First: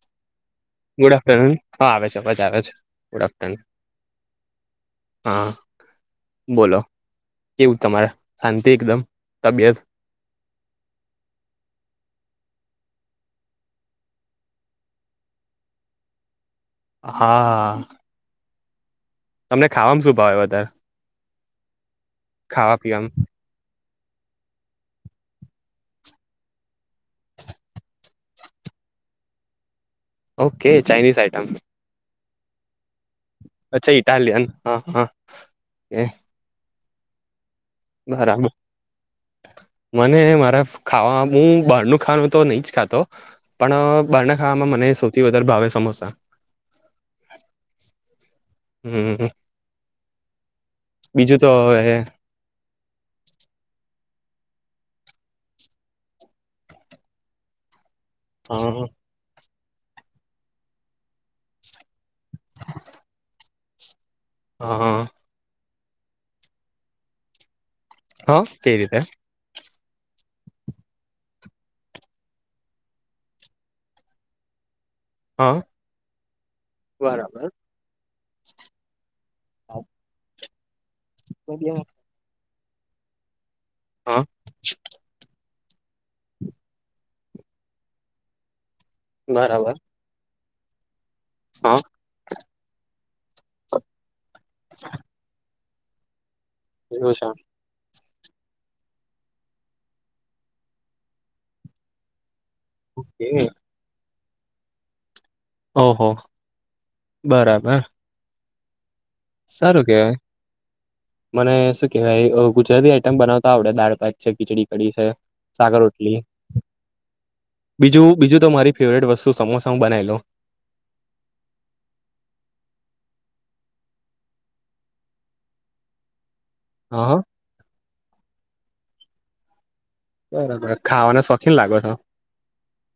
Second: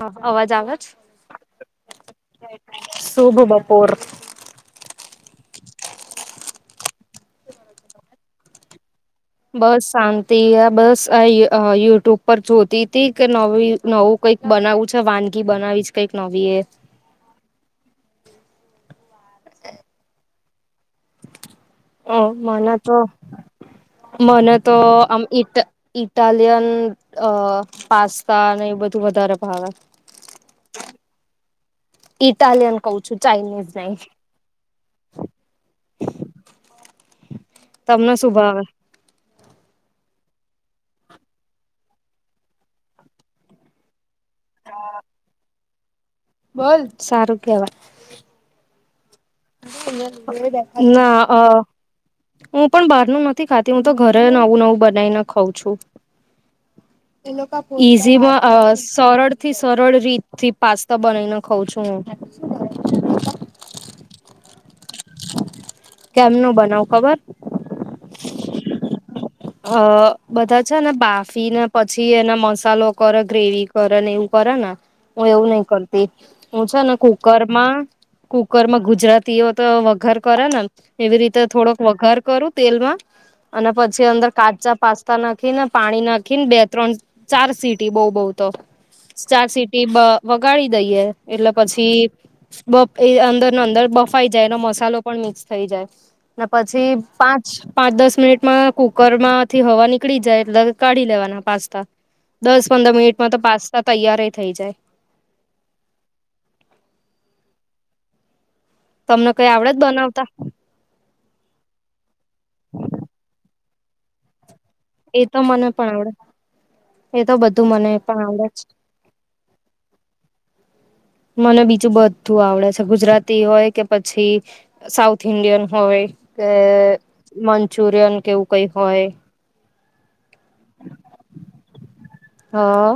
હા અવાજ આવે છે? ગુડ આફ્ટરનૂન હા આવે છે અવાજ આવે છે ગુડ શુભ આફ્ટરનૂન. બપોર. હા. બોલો કેવું તમારે શાંતિ એકદમ? તબિયત બસ શાંતિ આ બસ આ અહ યુટ્યુબ પર જોતી તી કે નવી નવું કઈક બનાવું છે વાનગી બનાવીશ કઈક નવી એ. હા આ. તમને ખાવામાં શું ભાવે વધારે? અહ મને ખાવા તો પીવામાં મને તો આમ ઈટ ઇટાલિયન અહ પાસ્તા ને એ બધું વધારે ભાવે. Okay Chinese item. ઇટાલીયન કઉ છું, ચાઈનિઝ અચ્છા નહી. ઇટાલિયન હા હા તમને શું બરાબો. ભાવે? મને મારા ખાવા હું બહાર ન ખાવાનું તો નહી જ ખાતો. પણ અહ બહારના ખાવામાં મને સૌથી વધારે ભાવે સમોસા. બોજ સારું કેવાય. હમ્મ. [unintelligible] ના તો અહ હવે હું પણ બહારનું નથી ખાતી હું તો ઘરે નવું નવું બનાઈ ને ખઉં છું. ઇસી બો અહ હા સરળ થી સરળ રીતથી પાસ્તા બનાવીને ખઉં છું હું. હા, હા. કેમનું બનાવુ ખબર? હ, કઈ રીતે? અહ બધા છે ને બાફી ને પછી એનો મસાલો કરે ગ્રેવી કરે ને એવું કરે ને હું એવું હા નહી કરતી હું છે ને બરાબર કુકરમાં કુકર માં ગુજરાતીઓ તો વઘાર કરે ને એવી રીતે થોડોક વઘાર કરું તેલમાં અને પછી હા અંદર કાચા પાસ્તા નાખી ને પાણી નાખી ને બે ત્રણ ચાર સીટી બહુ બહ તો સ્ટાર બરાબર સિટી વગાડી દઈયે એટલે હા પછી બફ એ અંદર ન અંદર બફાઈ જાય એનો મસાલો પણ મિક્સ થઈ જાય પછી એવું પાંચ પાંચ દસ મિનિટમાં કુક કુકર માંથી હવા નીકળી જાય એટલે કાઢી લેવાના પાસ્તા દસ પંદર મિનિટમાં છે તો પાસ્તા તૈયાર થઇ જાય ઓહો બરાબર તમને કઈ આવડે જ સારું કેવાય બનાવતા મને શું કેવાય ગુજરાતી આઈટમ બનાવતા આવડે દાળ ભાત છે ખીચડી એ તો મને સાકર પણ આવડે રોટલી એ તો બધું મને બીજું પણ બીજું આવડે તો જ મારી ફેવરેટ વસ્તુ સમોસા બનાવી લઉ મને બીજું બધું આવડે છે ગુજરાતી હોય કે પછી સાઉથ ઇન્ડિયન હોય કે હ હ મંચુરિયન કેવું કઈ હોય બરાબર ખાવાને શોખીન લાગો છો હા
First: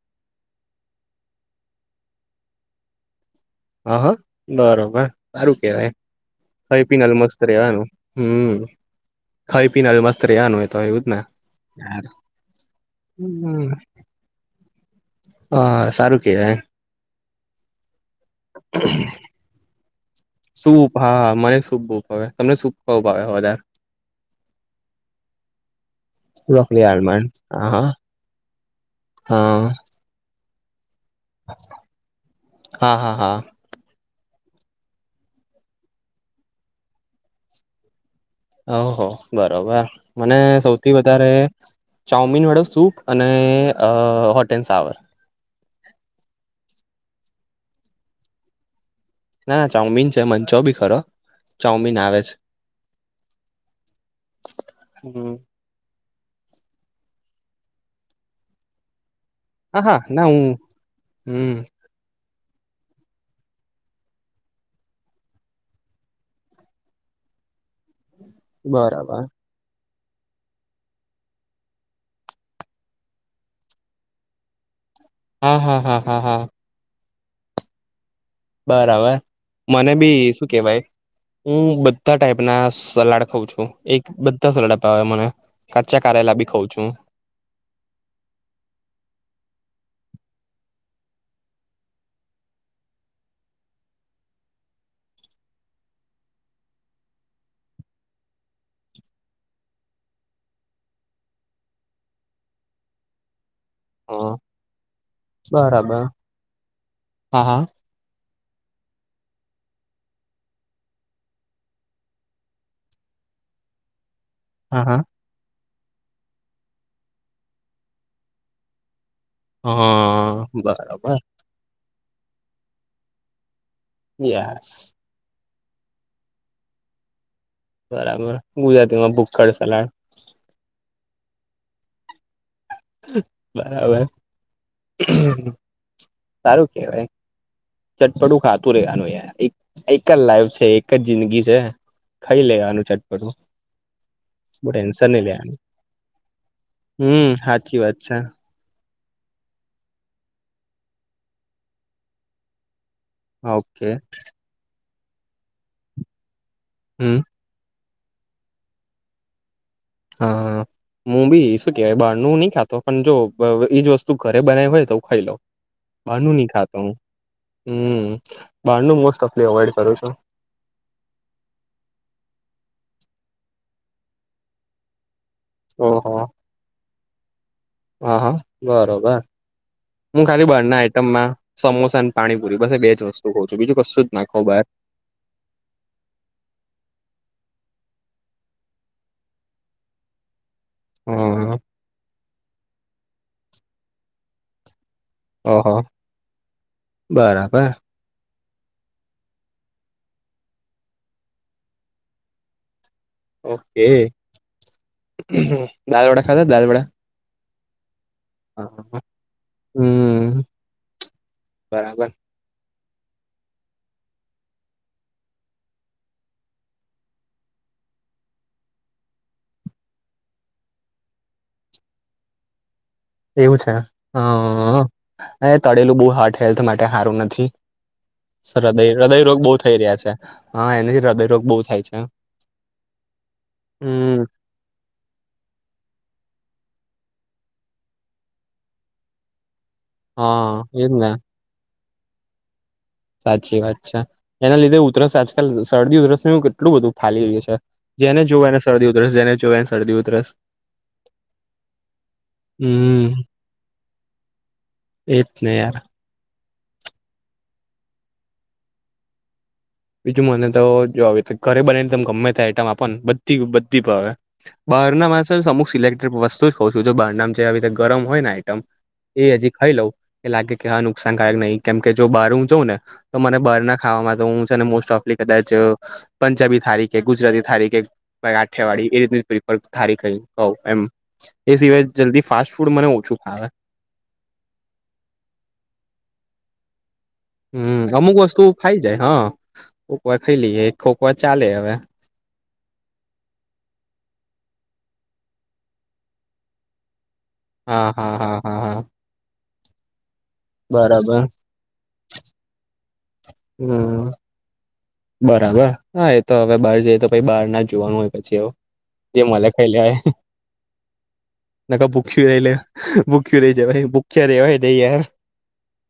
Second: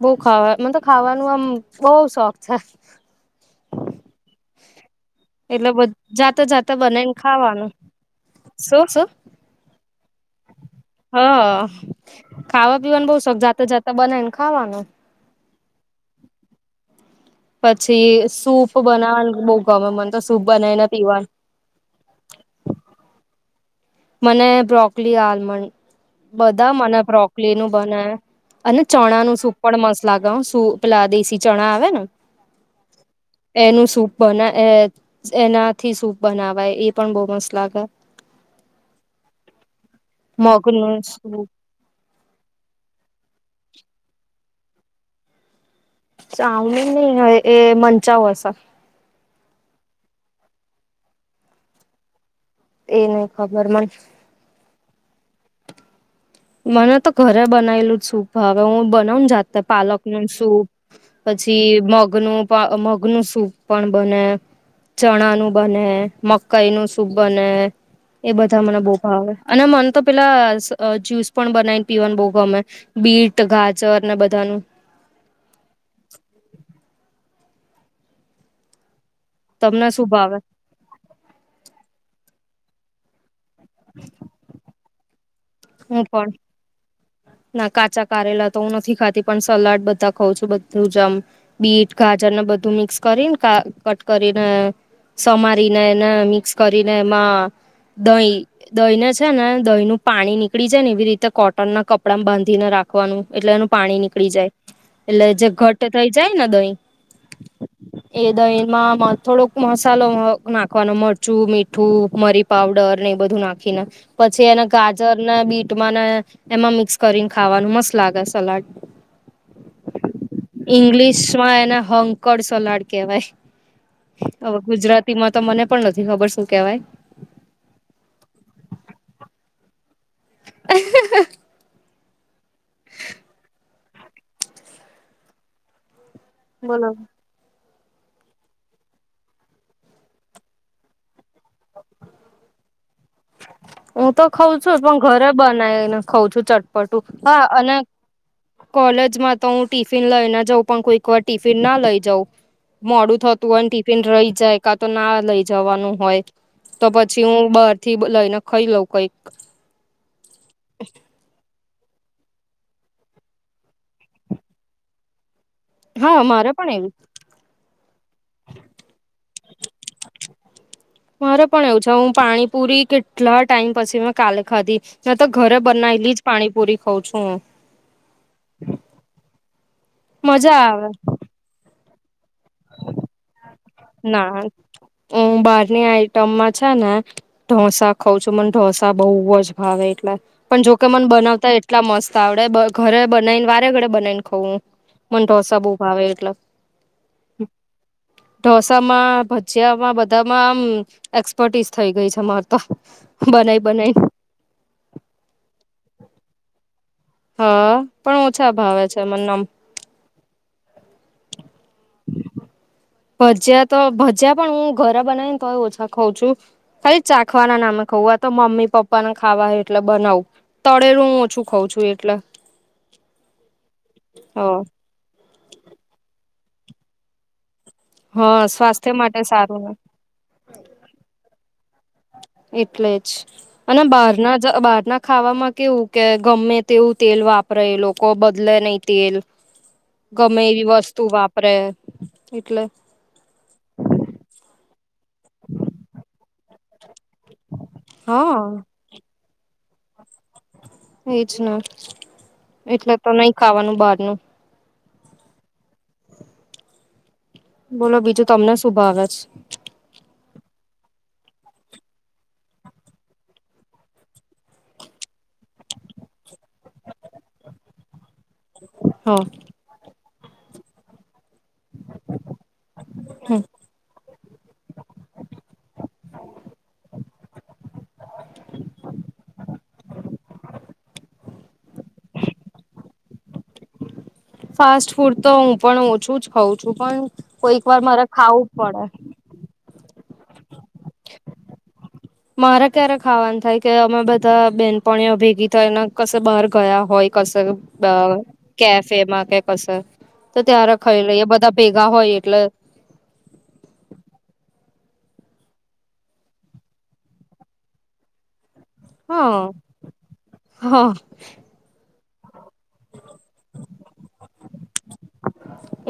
બહ ખાવા મ તો ખાવાનું આમ બહ શોખ છે હા હા બરોબર સારું એટલે કેવાય જાતે જાતે ખાઈ બનાવીને પિયેને મસ્ત ખાવાનું રેવાનું હમ્મ શું શું ખાઈ પીના મસ્ત રહ્યાનું હ ખાવા પીવાનું બહ શોખ જાતે હમ, જાતે બનાય ને ખાવાનું હ સારું કેવાય પછી સૂપ બનાવાનું બહુ ગમે મને તો સૂપ બનાવીને પીવા મને સુપ બહુ હવે તમને શું ખાવ ભાવે વધારે મને બ્રોકલી આલમંડ બધા બ્રોકલી મને આલમંડ બ્રોકલી નું હા હા બને અને ચણા નું હા સુપડ મસ્ત લાવ શું પેલા દેશી ચણા આવે ને હા હા હા એનું સૂપ બના એનાથી સૂપ બનાવાય એ પણ બહુ મસ્ત લાગે ઓહ બરોબર મને સૌથી મગનું વધારે સૂપ ચાઉમીન વડો સૂપ અને હોટ એન્ડ સાવર સાવણી નહીં હોયે એ મનચાઉ હશે ના ના ચાઉમીન છે મનચાઉ બી ખરો ચાઉમીન આવે છે એ નહ ખબર મળ હમ્મ મને તો ઘરે બનાયલું જ સુખ હવે હું બનાવને જા હા હા પાલક ના નું હું સૂપ હમ પછી મગનું મગ નું સૂપ પણ બને ચણા નું બને મકાઈ નું સૂપ બને એ બધા મને બહુ બરાબર ભાવ આવે અને મને તો પેલા જ્યુસ પણ બનાવીને પીવાનું બહુ ગમે બીટ ગાજર ને બધાનું હા હા હા હા હા બરાબર તમને મને બી ભાવે શું કેવાય હું બધા ટાઈપ ના સલાડ ખઉં છું એક બધા સોડ મને કાચા હું પણ કરારેલા બી ખઉ છું ના કાચા કારેલા તો હું નથી ખાતી પણ સલાડ બધા ખઉં છું બધું જ આમ બીટ ગાજરને બધું મિક્સ કરીને કટ કરીને સમારીને એને મિક્સ કરીને એમાં દહીં દહીને છે ને દહીં નું પાણી ની નીકળી જાય ને એવી રીતે કોટન ના કપડા બાંધીને રાખવાનું એટલે એનું પાણી હ નીકળી જાય એટલે જે ઘટ બરાબર થઈ જાયને દહીં હા હા એ દહીમાં થોડોક મસાલો નાખવાનો મરચું મીઠું મરી પાવડર ને એ બધું નાખીને પછી એને હા હા ગાજર ના બીટમાંને એમાં મિક્સ કરીને ખાવાનું મસ્ત લાગે સલાડ. હા બરાબર ઈંગ્લિશ માં એને હોંકડ સોલાડ કેવાય. હવે યસ ગુજરાતીમાં તો મને પણ નથી ખબર શું કેવાય. બરાબર ગુજરાતીમાં ભૂખખડ સલાડ. અહ હ. બરાબર સારું બોલો કેવાય ચટપટું ખાતું રેવાનું યાર એક જ લાઈફ છે એક જ જિંદગી છે. ખાઈ લેવાનું ચટપટું. હું તો ખઉં બો છું પણ ટેન્શન નહી ઘરે લેવાનું બનાવીને ખઉં છું ચટપટું હમ હા અને સાચી વાત છે કોલેજમાં તો હું ટિફિન લઈ ના જાઉં પણ કોઈક વાર ટીફિન ના લઈ જાઉં મોડું થતું હોય ઓકે ટિફિન રહી જાય કા તો ના લઈ જવાનું હોય તો હમ પછી હું બ થી લઈને ખાઈ લોઉ કઈ. હા હું બી શું કેહેવાય બહાર નું નહી ખાતો પણ જો એઈજ વસ્તુ ઘરે બનાવી હોય તો ખાઈ લઉ. બાર હા નહી મારે ખાતો પણ એવું હું હ બ મો ઓફ અવોઈડ કરું છું. મારે પણ એવું છે હું પાણી પુરી કેટલા ટાઈમ પછી કાલે ખાધી. ના તો ઘરે બનાયલી જ પાણીપુરી ખઉં છું હું. હ હા બરોબર હું ખાલી મજા બરના આવે આઈટમમાં સમોસા અને પાણીપુરી બ બે જ વસ્તુ તો બીું [unintelligible] ના હ બહારની આઈટમમાં છે ને ઢોસા ખઉં છું મને ઢોસા બઉુ જ ભાવે એટલે પણ જોકે મને હ બનાવતા એટલા મસ્ત આવડે ઘરે બનાવીને વારે ઘડે બનાવીને ખઉું મ ોસા ઓહો બહુ ભાવે એટલે બરાબર ઢોસામાં ભજીયામાં બધામાં આમ એક્સપર્ટીસ થઇ ગઈ છે માર તો બનાવી ઓકે બનાવી દાલ વડા ખાધા દાલ વડા હા પણ ઓછા ભાવે છે મમ બરાબર ભજીયા તો ભજીયા પણ હું ઘરા બનાવી ને તોય ઓછા ખઉં છું ખાલી ચાખવાના નામે ખવું આ તો મમ્મી પપ્પાને ખાવા એટલે બનાવું તળેલું હું ઓછું ખઉં છું એટલે [inaudible] એવું છે હ હ એ તળેલું બહ હાર્ટ હેલ્થ માટે સારું નથી હા હૃદય સ્વાસ્થ્ય માટે હૃદયરોગ બહુ સારું ને થઈ રહ્યા છે હા એનાથી હૃદયરોગ બહુ થાય છે એટલે જ અને બહાર હમ ના જ બહાર ના ખામાં કેવું કે ગમે તેવું તેલ વાપરે લોકો બદલે નહી તેલ [inaudible] ગમે એવી એજ વસ્તુ ને વાપરે એટલે સાચી વાત છે એના લીધે ઉધરસ આજકાલ શરદી ઉધરસ કેટલું બધું ફાલી રહય છે જેને જો હા એને શરદી ઉધરસ જેને જો એને શરદી ઉરસ એજ ના એટલે તો હમ નઈ ખાવાનું બહાર ન એતને યાર બોલો બીજું તમને શુ ભઆવે છે બીજું મને તો જોવે ઘરે બનાને ત ગમે ત આઈટમ આપને બધી બધી ભાવે બહારનામાં અમુક સિલેક્ટડ વસ્તુ જ કઉ છું જો બારનામ છે આવી રીતે ગરમ હોય ને હા એ હજી ખાઈ લઉ એ લાગે કે હા નુકસાનકારાયક નહી કેમ કે જો બહાર હું જાઉં ને તો મને હમ બહાર ના ખાવાવામાં તો હું છે ને મોસ્ટ ઓફલી કદાચ પંજાબી થારીખે ગુજરાતી થારીકેે ભાઈ આઠિયાવાડી એ રીત પેપર થારી ક કહ એમ એ સિવાય જલ્દી ફાસ્ટ ફૂડ મને ઓછું ખાવ ફાસ્ટ ફૂડ તો હું પણ ઓછું જ ખઉ છું પણ કોઈક વાર હમ મારે અમુક વસ્તુ ખાવું ખાઈ પડે જાય હા કોકવાર ખાઈ લઈએ એક કોકવાર ચાલે હવે. મારે ક્યારેક ખાવાનું થાય કે અમે બધા બેનપણીઓ ભેગી થાય ને કશે બહાર ગયા હોય કસ હા હા હા હા હા કેફેમાં કે કશે તો ત્યારે ખાઈ બરાબર લઈએ બધા ભેગા હોય એટલે હમ બરાબર હા એ તો હવે બહાર જઈએ તો પછી બહાર ના જ જોવાનું હોય પછી એવું જે હા મલા ખાઈલેઆય- હા નાખ ભૂખી રહી લ ભૂખું રહી જ ભૂખ્યા રવા યાર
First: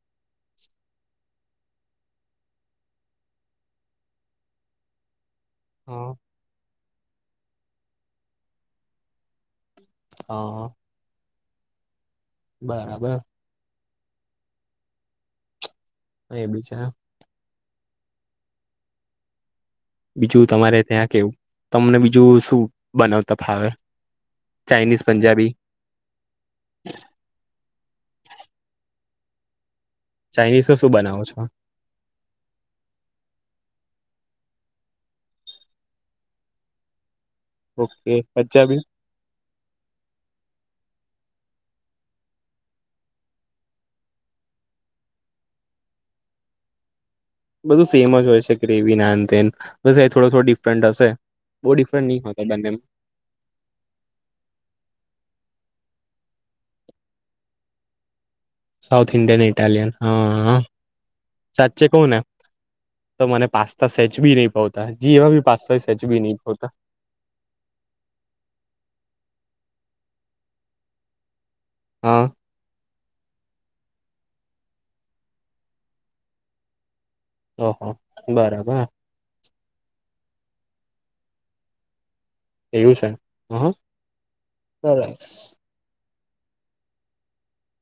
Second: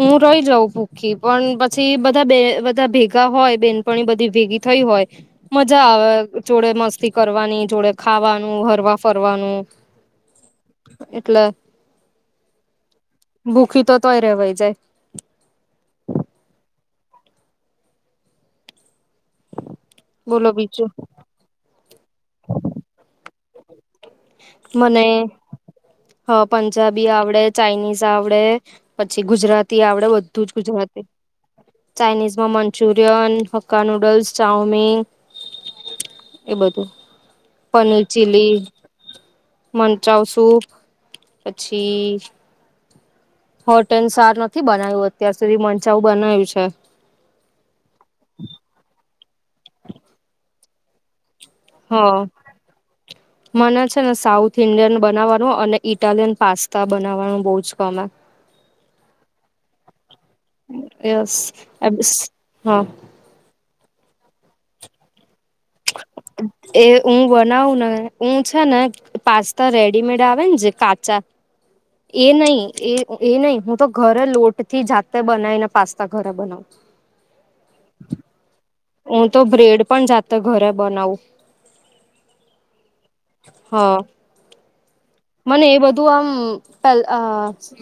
હું રહી જાઉં ભૂખી પણ પછી બધા બે બધા ભેગા હોય બેનપણી બધી ભેગી થઈ હોય મજા હા આવે જોડે મસ્તી કરવાની જોડે ખાવાનું હરવા ફરવાનું હ હ એટલે બરાબર ભૂઃખી તો તોય રહેવાય જાય એ બી છે. બીજું તમારે ત્યાં કેવું તમને બીજું શું બનાવતા ફાવે ચાઇનીઝ મને પંજાબી હ પંજાબી આવડે ચાઇનીઝ આવડે પછી ગુજરાતી આવડે તું જ કુ જ ચાઇનીઝમાં શું વાતે બનાવો છો ચાઇનીઝ માં મંચુરિયન હક્કા નુડલ્સ ચાઉમીન એ બધું paneer okay chilli Punjabi મનચાવ soup પછી હોટ એન્ સાર નથી બનાવ્યું અત્યાર સુધી મંચાઉું બનાવ્યું છે. બધું સેમ જ હોય છે ગ્રેવી નાન એ થોડો થોડો ડિફરન્ટ હશે બહ હ ડિફરન્ટ નહી હોતા ડમે મને છે ને સાઉથ ઈન્ડિયન બનાવવાનું અને ઇટાલિયન પાસ્તા બનાવવાનું બહુ જ કમે સાઉથ ઇન્ડિયન ઇટાલિયન હા યસ સાચચે કોણ હ હા તો મને પાસ્તા સેચ બી નહી પાવતા જેવા બી પાસ્તા હોય સેચ બી નહી પાવતા એ હું બનાવું ને હું છે ને પાસ્તા રેડીમેડ આવે ને જે કાચા હા એ નહ એ એ નહી હું તો ઘરે લોટ થી જાતે બનાવીને પાસ્તા ઘરે બનાવું ઓહો બરાબર હું તો બ્રેડ પણ જાતો ઘરે બનાવું એવું છે હ હા હ ચ એ બધું આમ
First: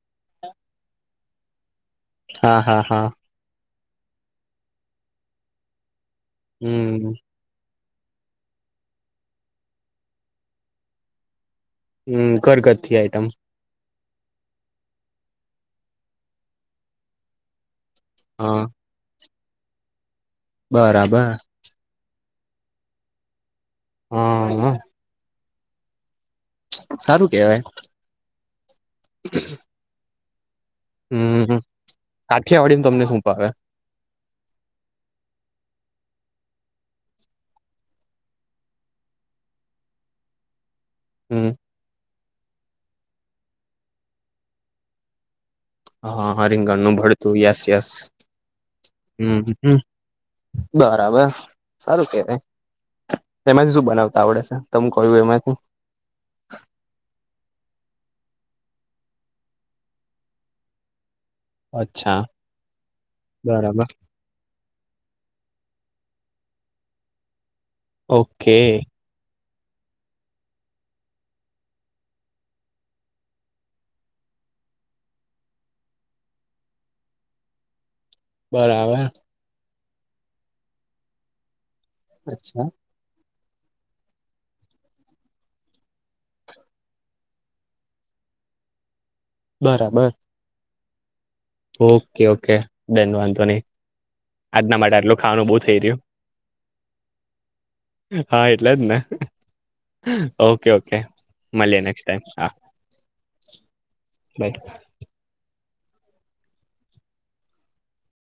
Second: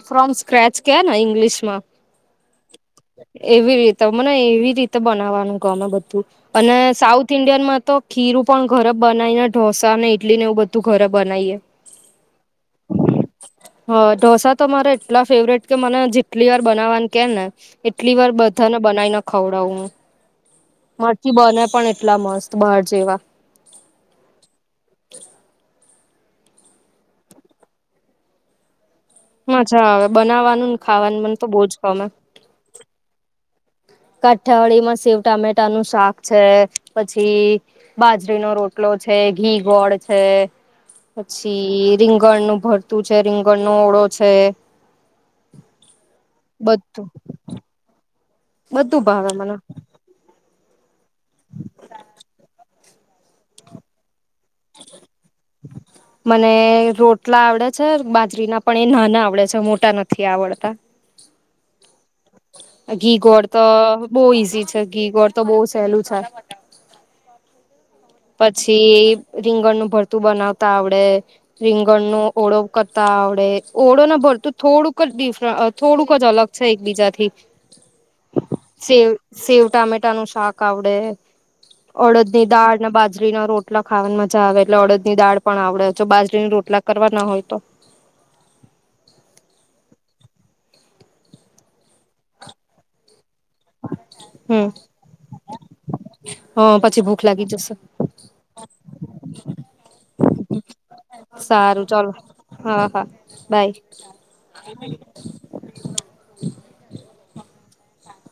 ફ્રોમ સ્ક્રેચ કે ને ઈંગ્લિશ માં હા હા હા એવી રીતે મને એવી રીતે બનાવવાનું ગમે બધું અને હમ સાઉથ થ ઈન્ડિયનમાં તો ખીરું પણ ઘરે બનાવી ને ઢોસા ને ઇટલી ને એવું બધું ઘરે બનાવીએ હમ કરગથથી આઈટમ હ ઢોસા તો મારે એટલા ફેવરેટ કે મને જેટલી વાર બનાવવાને કે ને એટલી વાર હા બધાને બનાવીને ખવડાવું હું બરાબર મરચી બને પણ એટલા મસ્ત બહાર જેવા હા સારું કેવાય મજા આવેવે બનાવવાનું ને ખાવાનું મને તો બહુ જ ગમે કાઠિયાવાડીનેમને શુંપાવે કાઠીયાવાડી માં શેવ ટામેટા નું શાક છે પછી બાજરીનો રોટલો છે ઘી, ગોળ છે. હમ પછી રીંગણનું ભરતું છે, રીંગણ નો ઓળો છે. હા હા રિંગણ નું બધું ભરતું યસ યસ. બધું ભાવે હમ મને. હમ બરાબર સારું કેવાય. તેમાંથી શું બનાવતા આવડે છે? તમ કહ્યું એમાંથી. મને રોટલા આવડે છે બાજરીના પણ એ નાના આવડે છે, મોટા નથી આવડતા. [inaudible] ઘી, ગોળ તો બરાબર બો ઈઝી છે. ઘી, ગોળ તો બો સહેલું છે. ઓકે પછી રીંગણનું ભરતું બનાવતા આવડે. રીંગણ નો ઓળો કરતા આવડે ઓળો ને ભરતું થોડુંક જ ડિફરટ થોડુંક જ અલગ છે એકબીજા થી [unintelligible] બરાબર સેવ, સેવ ટામેટા નું શાક આવડે. અડદ ની અચ્છા દાળ ને બાજરી ના રોટલા ખાવાની મજા આવે એટલે અડદની દાળ પણ આવડે જો બાજરીની રોટલા કરવા ના હોય તો બરાબર. ઓકે ઓકે કય વાધો ની. આજના માટે આટલું ખાવાનું બો થઈ રહ્યું. હા પછી ભૂખ લાગી જશે. હા એટલે જ ને. ઓકે ઓકે મલ્યે સારું નેકસટ ચાલો ટાઈમ હા. હા હા. બાય. બાય